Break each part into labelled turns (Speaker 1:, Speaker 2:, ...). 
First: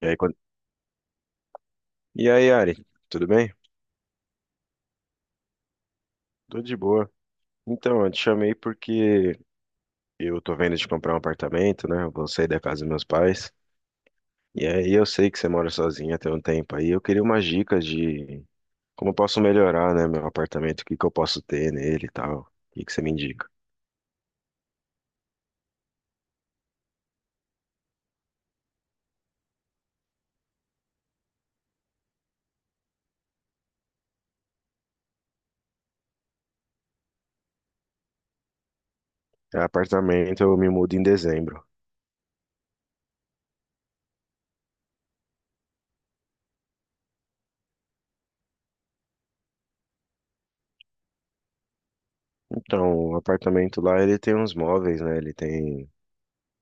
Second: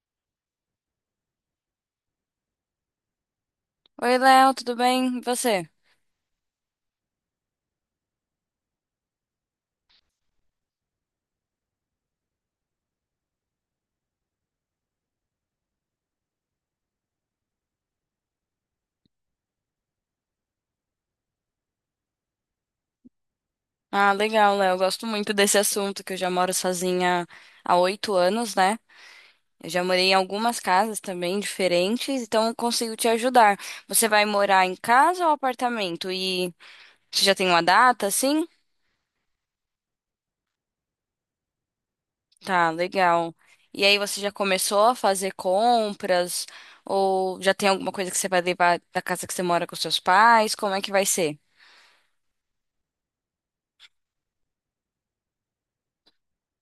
Speaker 1: E aí, quando... Ari, tudo bem?
Speaker 2: Oi, Léo, tudo bem? E você?
Speaker 1: Tudo de boa. Então, eu te chamei porque eu tô vendo de comprar um apartamento, né? Eu vou sair da casa dos meus pais. E aí eu sei que você mora sozinha tem um tempo aí. Eu queria umas dicas de como eu posso melhorar, né, meu apartamento, o que que eu posso ter nele e tal. O que que você me indica?
Speaker 2: Ah, legal, Léo. Eu gosto muito desse assunto, que eu já moro sozinha há 8 anos, né? Eu já morei em algumas casas também diferentes, então eu consigo te ajudar. Você vai morar em casa ou apartamento? E você já tem uma data, assim?
Speaker 1: É, apartamento, eu me mudo em dezembro.
Speaker 2: Tá, legal. E aí você já começou a fazer compras? Ou já tem alguma coisa que você vai levar da casa que você mora com seus pais? Como é que vai ser?
Speaker 1: Então, o apartamento lá, ele tem uns móveis, né? Ele tem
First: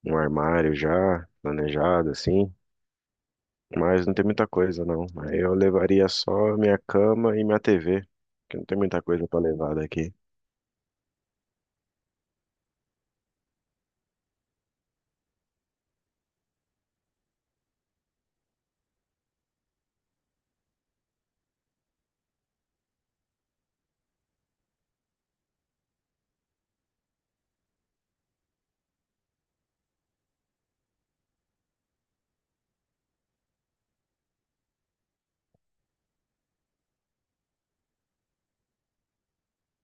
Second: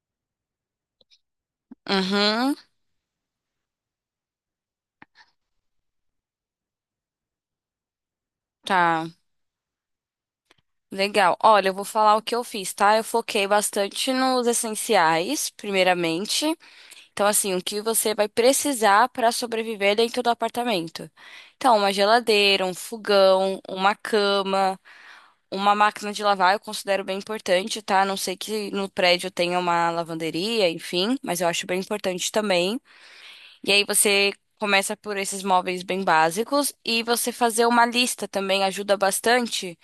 Speaker 1: um armário já planejado, assim.
Speaker 2: Uhum,
Speaker 1: Mas não tem muita coisa, não. Aí eu levaria só minha cama e minha TV, que não tem muita
Speaker 2: tá.
Speaker 1: coisa pra levar daqui.
Speaker 2: Legal. Olha, eu vou falar o que eu fiz, tá? Eu foquei bastante nos essenciais, primeiramente. Então, assim, o que você vai precisar para sobreviver dentro do apartamento. Então, uma geladeira, um fogão, uma cama, uma máquina de lavar, eu considero bem importante, tá? A não sei que no prédio tenha uma lavanderia, enfim, mas eu acho bem importante também. E aí você começa por esses móveis bem básicos e você fazer uma lista também ajuda bastante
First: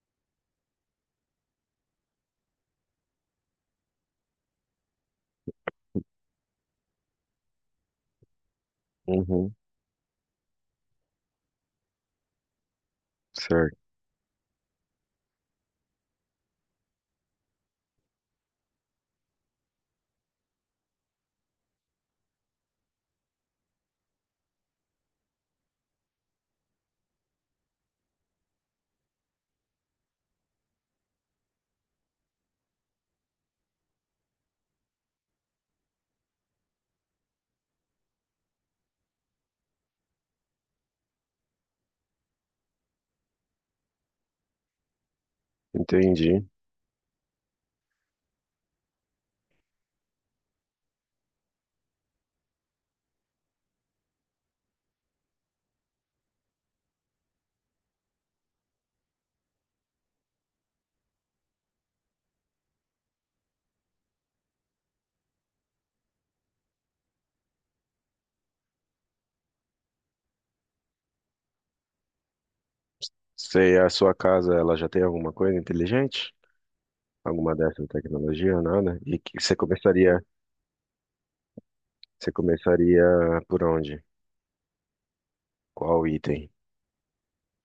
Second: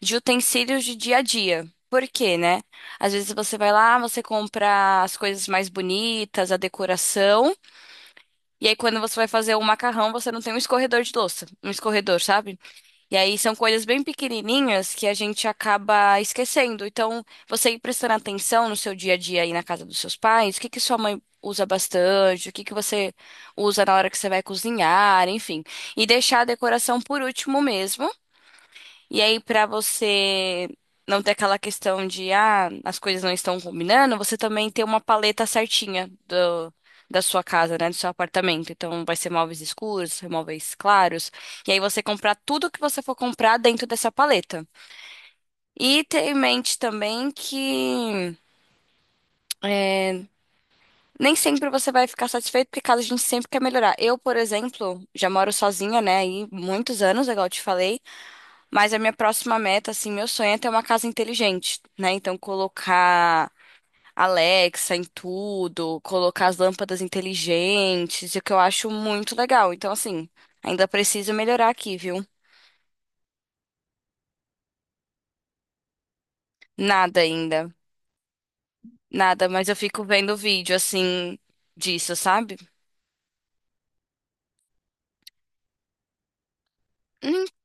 Speaker 2: de utensílios de dia a dia. Por quê, né? Às vezes você vai lá, você compra as coisas mais bonitas, a decoração, e aí quando você vai
Speaker 1: Uhum,
Speaker 2: fazer o macarrão, você não tem um escorredor de louça, um escorredor, sabe? E aí são
Speaker 1: certo.
Speaker 2: coisas bem pequenininhas que a gente acaba esquecendo. Então, você ir prestando atenção no seu dia a dia aí na casa dos seus pais, o que que sua mãe usa bastante, o que que você usa na hora que você vai cozinhar, enfim. E deixar a decoração por último mesmo e aí, pra você não ter aquela questão de, ah, as coisas não estão combinando, você também tem uma paleta certinha da sua casa, né? Do seu apartamento. Então, vai ser móveis escuros, móveis claros. E aí, você comprar tudo que você for comprar dentro dessa paleta. E ter em
Speaker 1: Entendi.
Speaker 2: mente também que é, nem sempre você vai ficar satisfeito, porque casa a gente sempre quer melhorar. Eu, por exemplo, já moro sozinha, né? Aí muitos anos, igual eu te falei. Mas a minha próxima meta, assim, meu sonho é ter uma casa inteligente, né? Então, colocar Alexa em tudo, colocar as lâmpadas inteligentes, o que eu acho muito legal. Então, assim, ainda preciso melhorar aqui, viu?
Speaker 1: Se a sua casa, ela já tem alguma coisa inteligente?
Speaker 2: Nada
Speaker 1: Alguma
Speaker 2: ainda.
Speaker 1: dessas tecnologia, nada? E que
Speaker 2: Nada, mas eu fico vendo vídeo, assim, disso,
Speaker 1: você
Speaker 2: sabe?
Speaker 1: começaria por onde? Qual item?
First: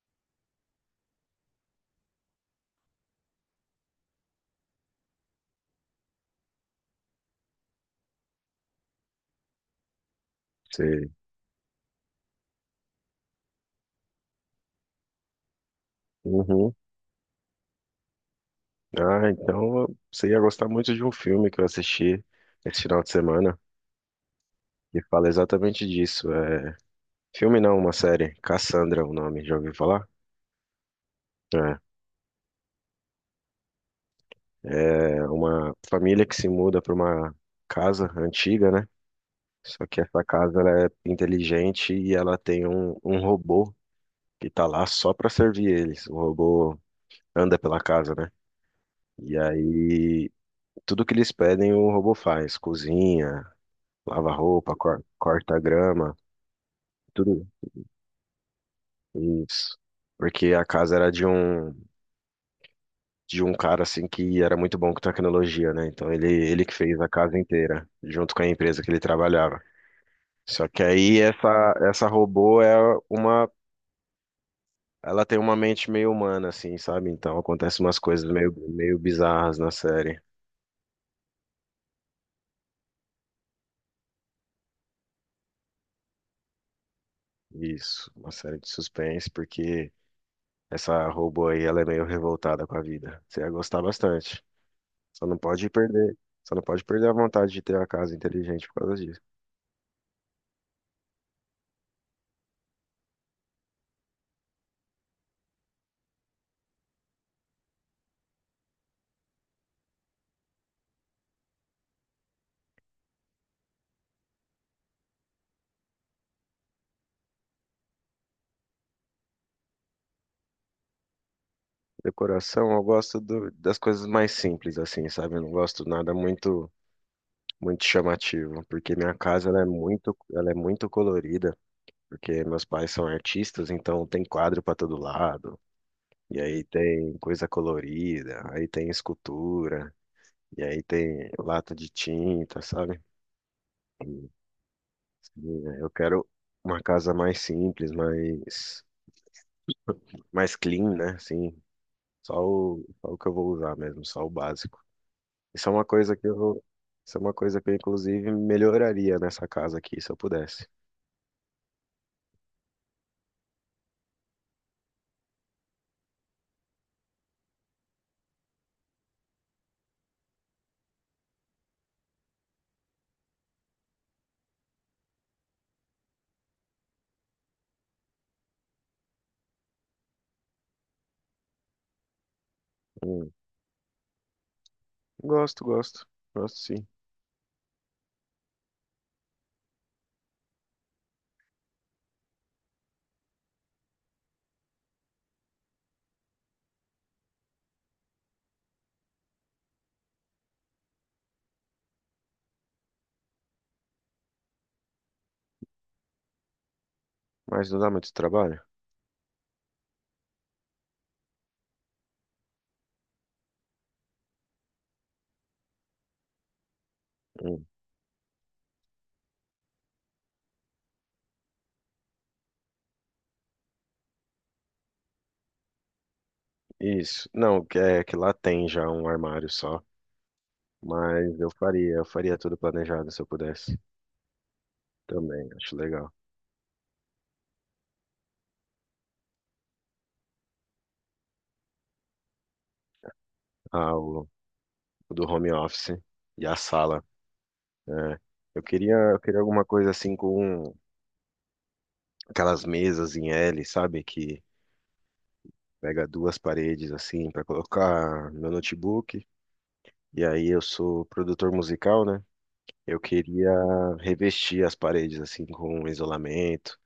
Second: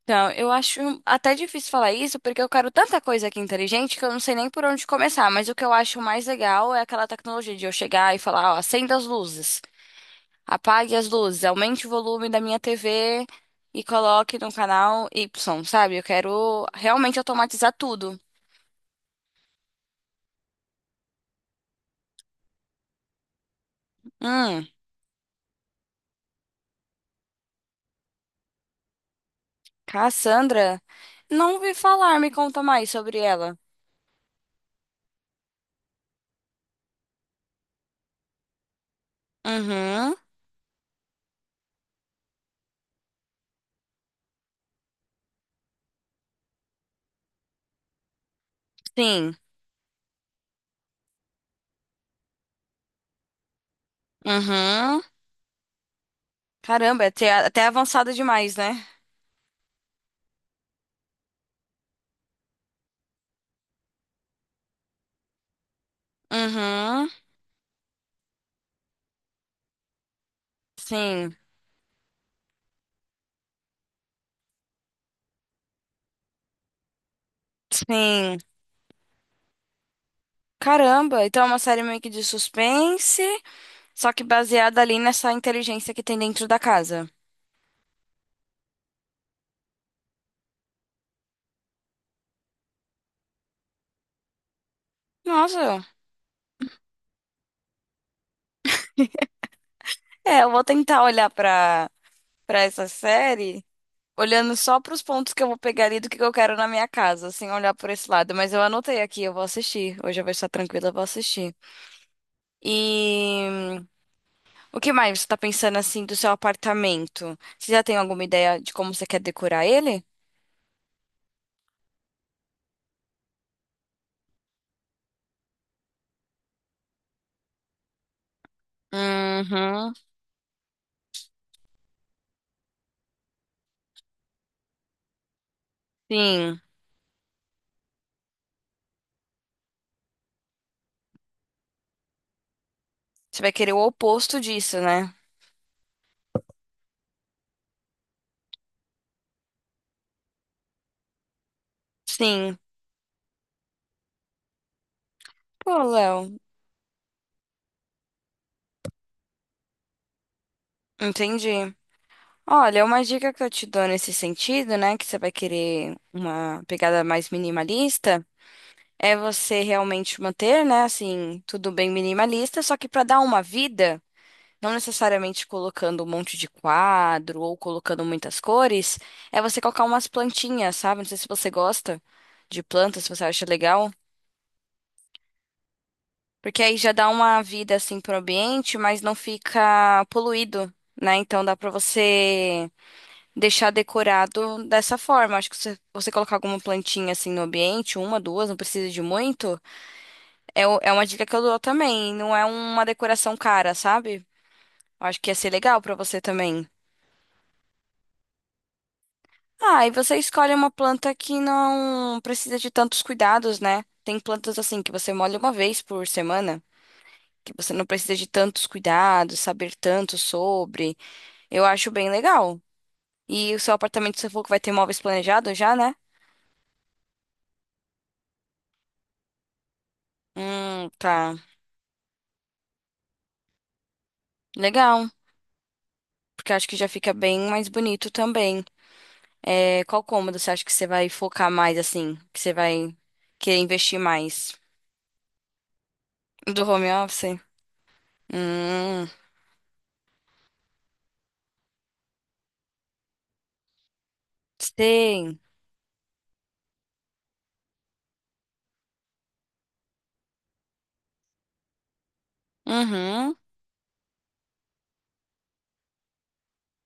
Speaker 2: Então, eu acho até difícil falar isso, porque eu quero tanta coisa aqui inteligente que eu não sei nem por onde começar. Mas o que eu acho mais legal é aquela tecnologia de eu chegar e falar, ó, acenda as luzes. Apague as
Speaker 1: Você...
Speaker 2: luzes, aumente o volume da minha TV e coloque no canal Y, sabe? Eu quero
Speaker 1: Uhum.
Speaker 2: realmente automatizar tudo.
Speaker 1: Ah, então você ia gostar muito de um filme que eu assisti esse final de semana,
Speaker 2: Hum,
Speaker 1: que fala exatamente disso. Filme não, uma série. Cassandra, é o nome, já ouviu falar?
Speaker 2: Cassandra? Não ouvi
Speaker 1: É,
Speaker 2: falar, me conta mais sobre ela.
Speaker 1: é uma família que se muda para uma casa antiga, né? Só que
Speaker 2: Uhum,
Speaker 1: essa casa ela é inteligente e ela tem um robô que tá lá só para servir eles. O robô anda pela casa, né?
Speaker 2: sim.
Speaker 1: E aí tudo que eles pedem o robô faz, cozinha, lava roupa,
Speaker 2: Uhum.
Speaker 1: corta grama,
Speaker 2: Caramba, é até,
Speaker 1: tudo
Speaker 2: até avançada demais, né?
Speaker 1: isso. Porque a casa era de um cara assim que era muito bom com tecnologia, né? Então ele que fez
Speaker 2: Uhum,
Speaker 1: a casa inteira, junto com a empresa que ele trabalhava. Só que aí
Speaker 2: sim,
Speaker 1: essa robô é uma, ela tem uma mente meio humana assim, sabe? Então acontece umas coisas
Speaker 2: sim.
Speaker 1: meio bizarras na série.
Speaker 2: Caramba, então é uma série meio que de suspense, só que baseada ali nessa inteligência que tem dentro da casa.
Speaker 1: Isso, uma série de suspense porque essa robô aí ela é meio revoltada com a vida. Você ia gostar bastante. Só não pode
Speaker 2: Nossa,
Speaker 1: perder, só não pode perder a vontade de ter a casa inteligente por causa disso.
Speaker 2: é, eu vou tentar olhar pra essa série, olhando só pros pontos que eu vou pegar ali do que eu quero na minha casa, sem olhar por esse lado. Mas eu anotei aqui, eu vou assistir. Hoje eu vou estar tranquila, eu vou assistir. E o que mais você tá pensando assim do seu apartamento? Você já tem alguma ideia de como você quer decorar ele?
Speaker 1: Decoração, eu gosto do- das coisas mais simples assim, sabe? Eu não gosto nada muito muito chamativo, porque minha casa ela é
Speaker 2: Uhum,
Speaker 1: muito colorida. Porque meus pais são artistas, então tem quadro para todo lado, e
Speaker 2: sim.
Speaker 1: aí tem coisa colorida, aí tem escultura, e aí tem lata de tinta, sabe?
Speaker 2: Você vai querer o
Speaker 1: E,
Speaker 2: oposto disso, né?
Speaker 1: assim, né, eu quero uma casa mais simples, mais, mais clean, né? Assim, só
Speaker 2: Sim.
Speaker 1: o que eu vou usar mesmo, só o básico. Isso é
Speaker 2: Pô,
Speaker 1: uma coisa que
Speaker 2: Léo,
Speaker 1: eu, isso é uma coisa que eu, inclusive, melhoraria nessa casa aqui, se eu pudesse.
Speaker 2: entendi. Olha, uma dica que eu te dou nesse sentido, né, que você vai querer uma pegada mais minimalista, é você realmente manter, né, assim, tudo bem minimalista, só que para dar uma vida, não necessariamente colocando um monte de quadro ou colocando muitas cores, é você colocar umas plantinhas, sabe? Não sei se você gosta de plantas, se você
Speaker 1: Hum,
Speaker 2: acha legal,
Speaker 1: Gosto, gosto, gosto
Speaker 2: porque aí
Speaker 1: sim.
Speaker 2: já dá uma vida assim pro ambiente, mas não fica poluído, né? Então dá para você deixar decorado dessa forma. Acho que se você colocar alguma plantinha assim no ambiente, uma, duas, não precisa de muito. É, é uma dica que eu dou também. Não é uma decoração cara, sabe? Eu acho que ia ser legal pra você também.
Speaker 1: Mas não dá muito trabalho?
Speaker 2: Ah, e você escolhe uma planta que não precisa de tantos cuidados, né? Tem plantas assim que você molha uma vez por semana, que
Speaker 1: Hum.
Speaker 2: você não precisa de tantos cuidados, saber tanto sobre. Eu acho bem legal. E o seu apartamento, você falou que vai ter móveis planejados já, né?
Speaker 1: Isso. Não, que- é que lá tem já um armário só,
Speaker 2: Tá.
Speaker 1: mas eu faria tudo planejado se eu pudesse.
Speaker 2: Legal.
Speaker 1: Também, acho legal.
Speaker 2: Porque eu acho que já fica bem mais bonito também. É, qual cômodo você acha que você vai focar mais, assim? Que você vai querer
Speaker 1: Ah,
Speaker 2: investir mais?
Speaker 1: o do home office e a
Speaker 2: Do home
Speaker 1: sala.
Speaker 2: office?
Speaker 1: É.
Speaker 2: Hum,
Speaker 1: Eu queria alguma coisa assim com aquelas mesas em L, sabe? Que
Speaker 2: sei.
Speaker 1: pega duas paredes assim para colocar meu notebook. E aí eu sou produtor musical, né? Eu
Speaker 2: Uhum,
Speaker 1: queria revestir as paredes assim com isolamento.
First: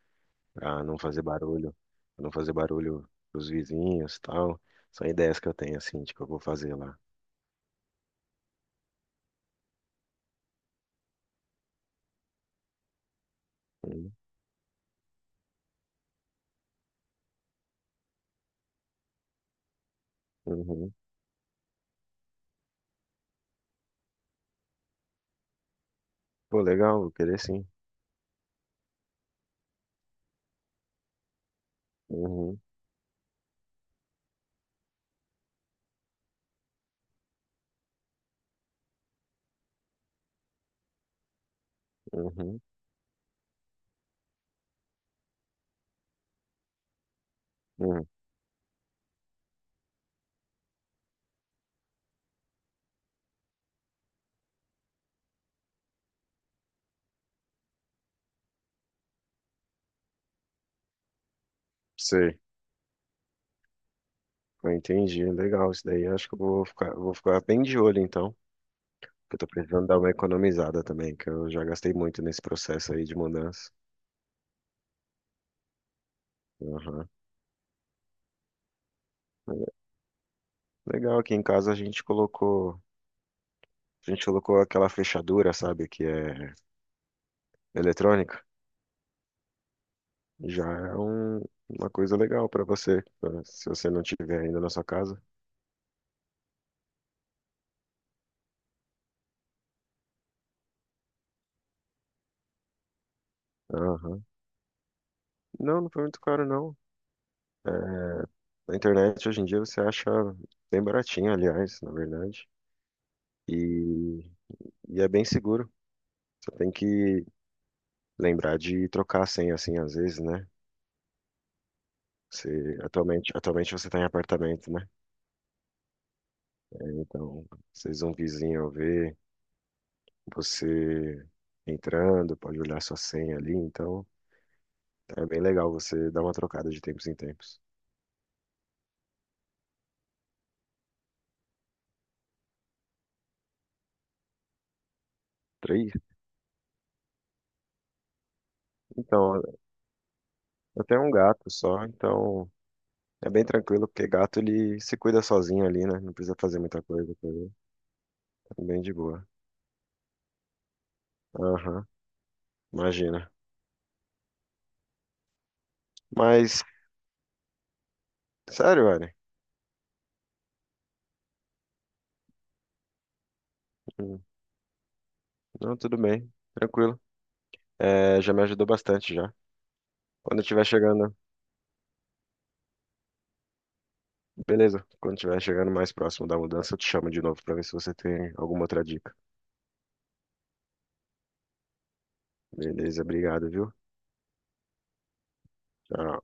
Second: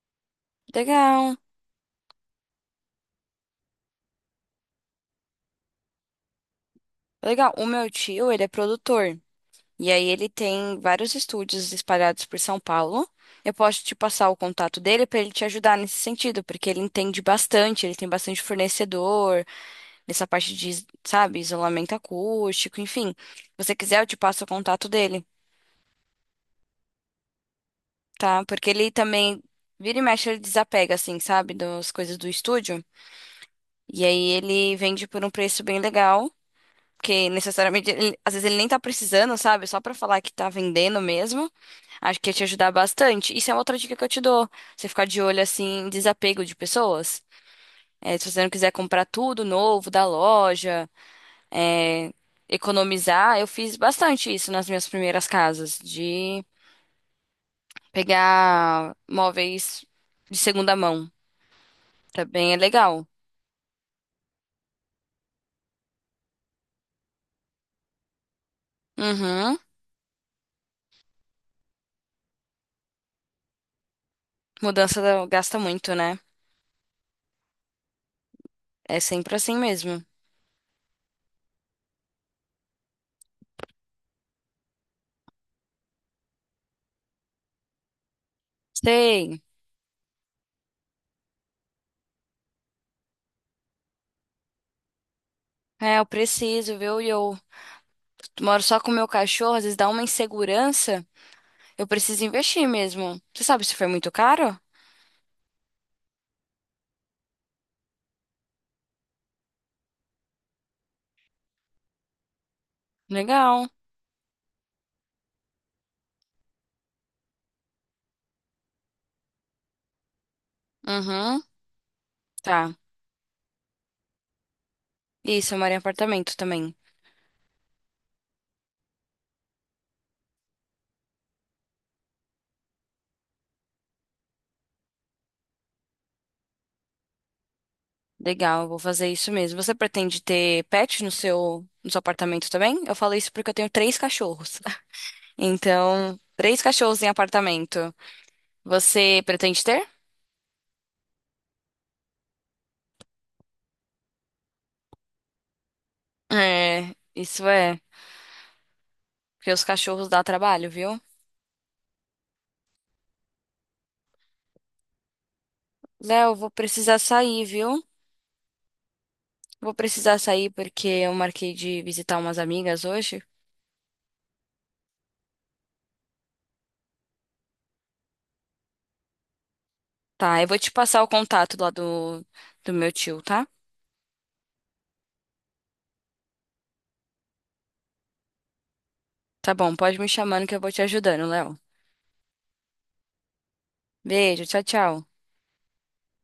Speaker 1: Para não fazer
Speaker 2: legal.
Speaker 1: barulho, pros vizinhos, e tal. São ideias que eu tenho assim de que eu vou fazer lá.
Speaker 2: Legal. O meu tio, ele é produtor. E aí ele tem vários estúdios espalhados por São Paulo. Eu posso te
Speaker 1: Hum,
Speaker 2: passar o contato dele para ele te ajudar nesse sentido, porque ele entende bastante, ele tem bastante fornecedor, nessa parte de,
Speaker 1: Uhum.
Speaker 2: sabe, isolamento acústico, enfim. Se você quiser, eu te passo o contato dele.
Speaker 1: Pô, legal, vou querer sim.
Speaker 2: Tá? Porque ele também vira e mexe, ele desapega, assim, sabe, das coisas do
Speaker 1: Uhum,
Speaker 2: estúdio. E aí ele vende por um preço bem legal, porque necessariamente, às vezes ele nem tá precisando, sabe? Só pra falar que tá vendendo mesmo. Acho que ia te
Speaker 1: uhum,
Speaker 2: ajudar bastante. Isso é outra dica que eu te dou. Você ficar de olho, assim, em desapego de pessoas.
Speaker 1: uhum.
Speaker 2: É, se você não quiser comprar tudo novo da loja, é, economizar, eu fiz bastante isso nas minhas primeiras casas, de pegar móveis de segunda mão.
Speaker 1: Sei,
Speaker 2: Também é legal.
Speaker 1: eu entendi, legal isso daí. Acho que eu vou ficar bem de olho então, que eu tô
Speaker 2: Uhum.
Speaker 1: precisando dar uma economizada também, que eu já gastei muito nesse processo aí de mudança.
Speaker 2: Gasta muito, né?
Speaker 1: Uhum.
Speaker 2: É sempre assim mesmo.
Speaker 1: Legal, aqui em casa a gente colocou aquela fechadura, sabe, que é eletrônica.
Speaker 2: Sei.
Speaker 1: Já é uma coisa legal pra você, né? Se você não tiver ainda na sua casa.
Speaker 2: É, eu preciso, viu? E eu moro só com o meu cachorro, às vezes dá uma insegurança. Eu preciso investir mesmo. Você sabe se foi muito
Speaker 1: Aham.
Speaker 2: caro?
Speaker 1: Não, não foi muito caro, não. É, na internet, hoje em dia, você acha bem baratinho, aliás, na verdade.
Speaker 2: Legal.
Speaker 1: E, é bem seguro. Você tem que lembrar de trocar a senha, assim, às vezes, né?
Speaker 2: Uhum. Tá.
Speaker 1: Você, atualmente, atualmente você está em apartamento, né?
Speaker 2: Isso, eu moro em apartamento também.
Speaker 1: É, então, às um vizinho ver você entrando, pode olhar sua senha ali. Então, é bem legal você dar uma trocada de tempos em tempos.
Speaker 2: Legal, eu vou fazer isso mesmo. Você pretende ter pet no seu, no seu apartamento também? Eu falo isso porque eu tenho 3 cachorros.
Speaker 1: Três.
Speaker 2: Então, 3 cachorros em apartamento. Você
Speaker 1: Então,
Speaker 2: pretende ter?
Speaker 1: eu tenho um gato só, então é bem tranquilo, porque gato ele se cuida sozinho ali, né? Não precisa fazer muita
Speaker 2: É,
Speaker 1: coisa com
Speaker 2: isso
Speaker 1: ele.
Speaker 2: é.
Speaker 1: É, bem de boa.
Speaker 2: Porque os cachorros dá trabalho, viu?
Speaker 1: Aham, imagina.
Speaker 2: Léo, vou
Speaker 1: Mas,
Speaker 2: precisar sair, viu?
Speaker 1: sério, velho.
Speaker 2: Vou precisar sair porque eu marquei de visitar umas amigas hoje.
Speaker 1: Hum, não, tudo bem, tranquilo. É, já me ajudou bastante já. Quando eu
Speaker 2: Tá, eu vou
Speaker 1: estiver
Speaker 2: te passar o
Speaker 1: chegando,
Speaker 2: contato lá do, do meu tio, tá?
Speaker 1: beleza. Quando eu estiver chegando mais próximo da mudança, eu te chamo de novo pra ver se você tem alguma outra dica.
Speaker 2: Tá bom, pode me chamando que eu vou te ajudando, Léo.
Speaker 1: Beleza, obrigado, viu?
Speaker 2: Beijo, tchau, tchau.
Speaker 1: Tchau.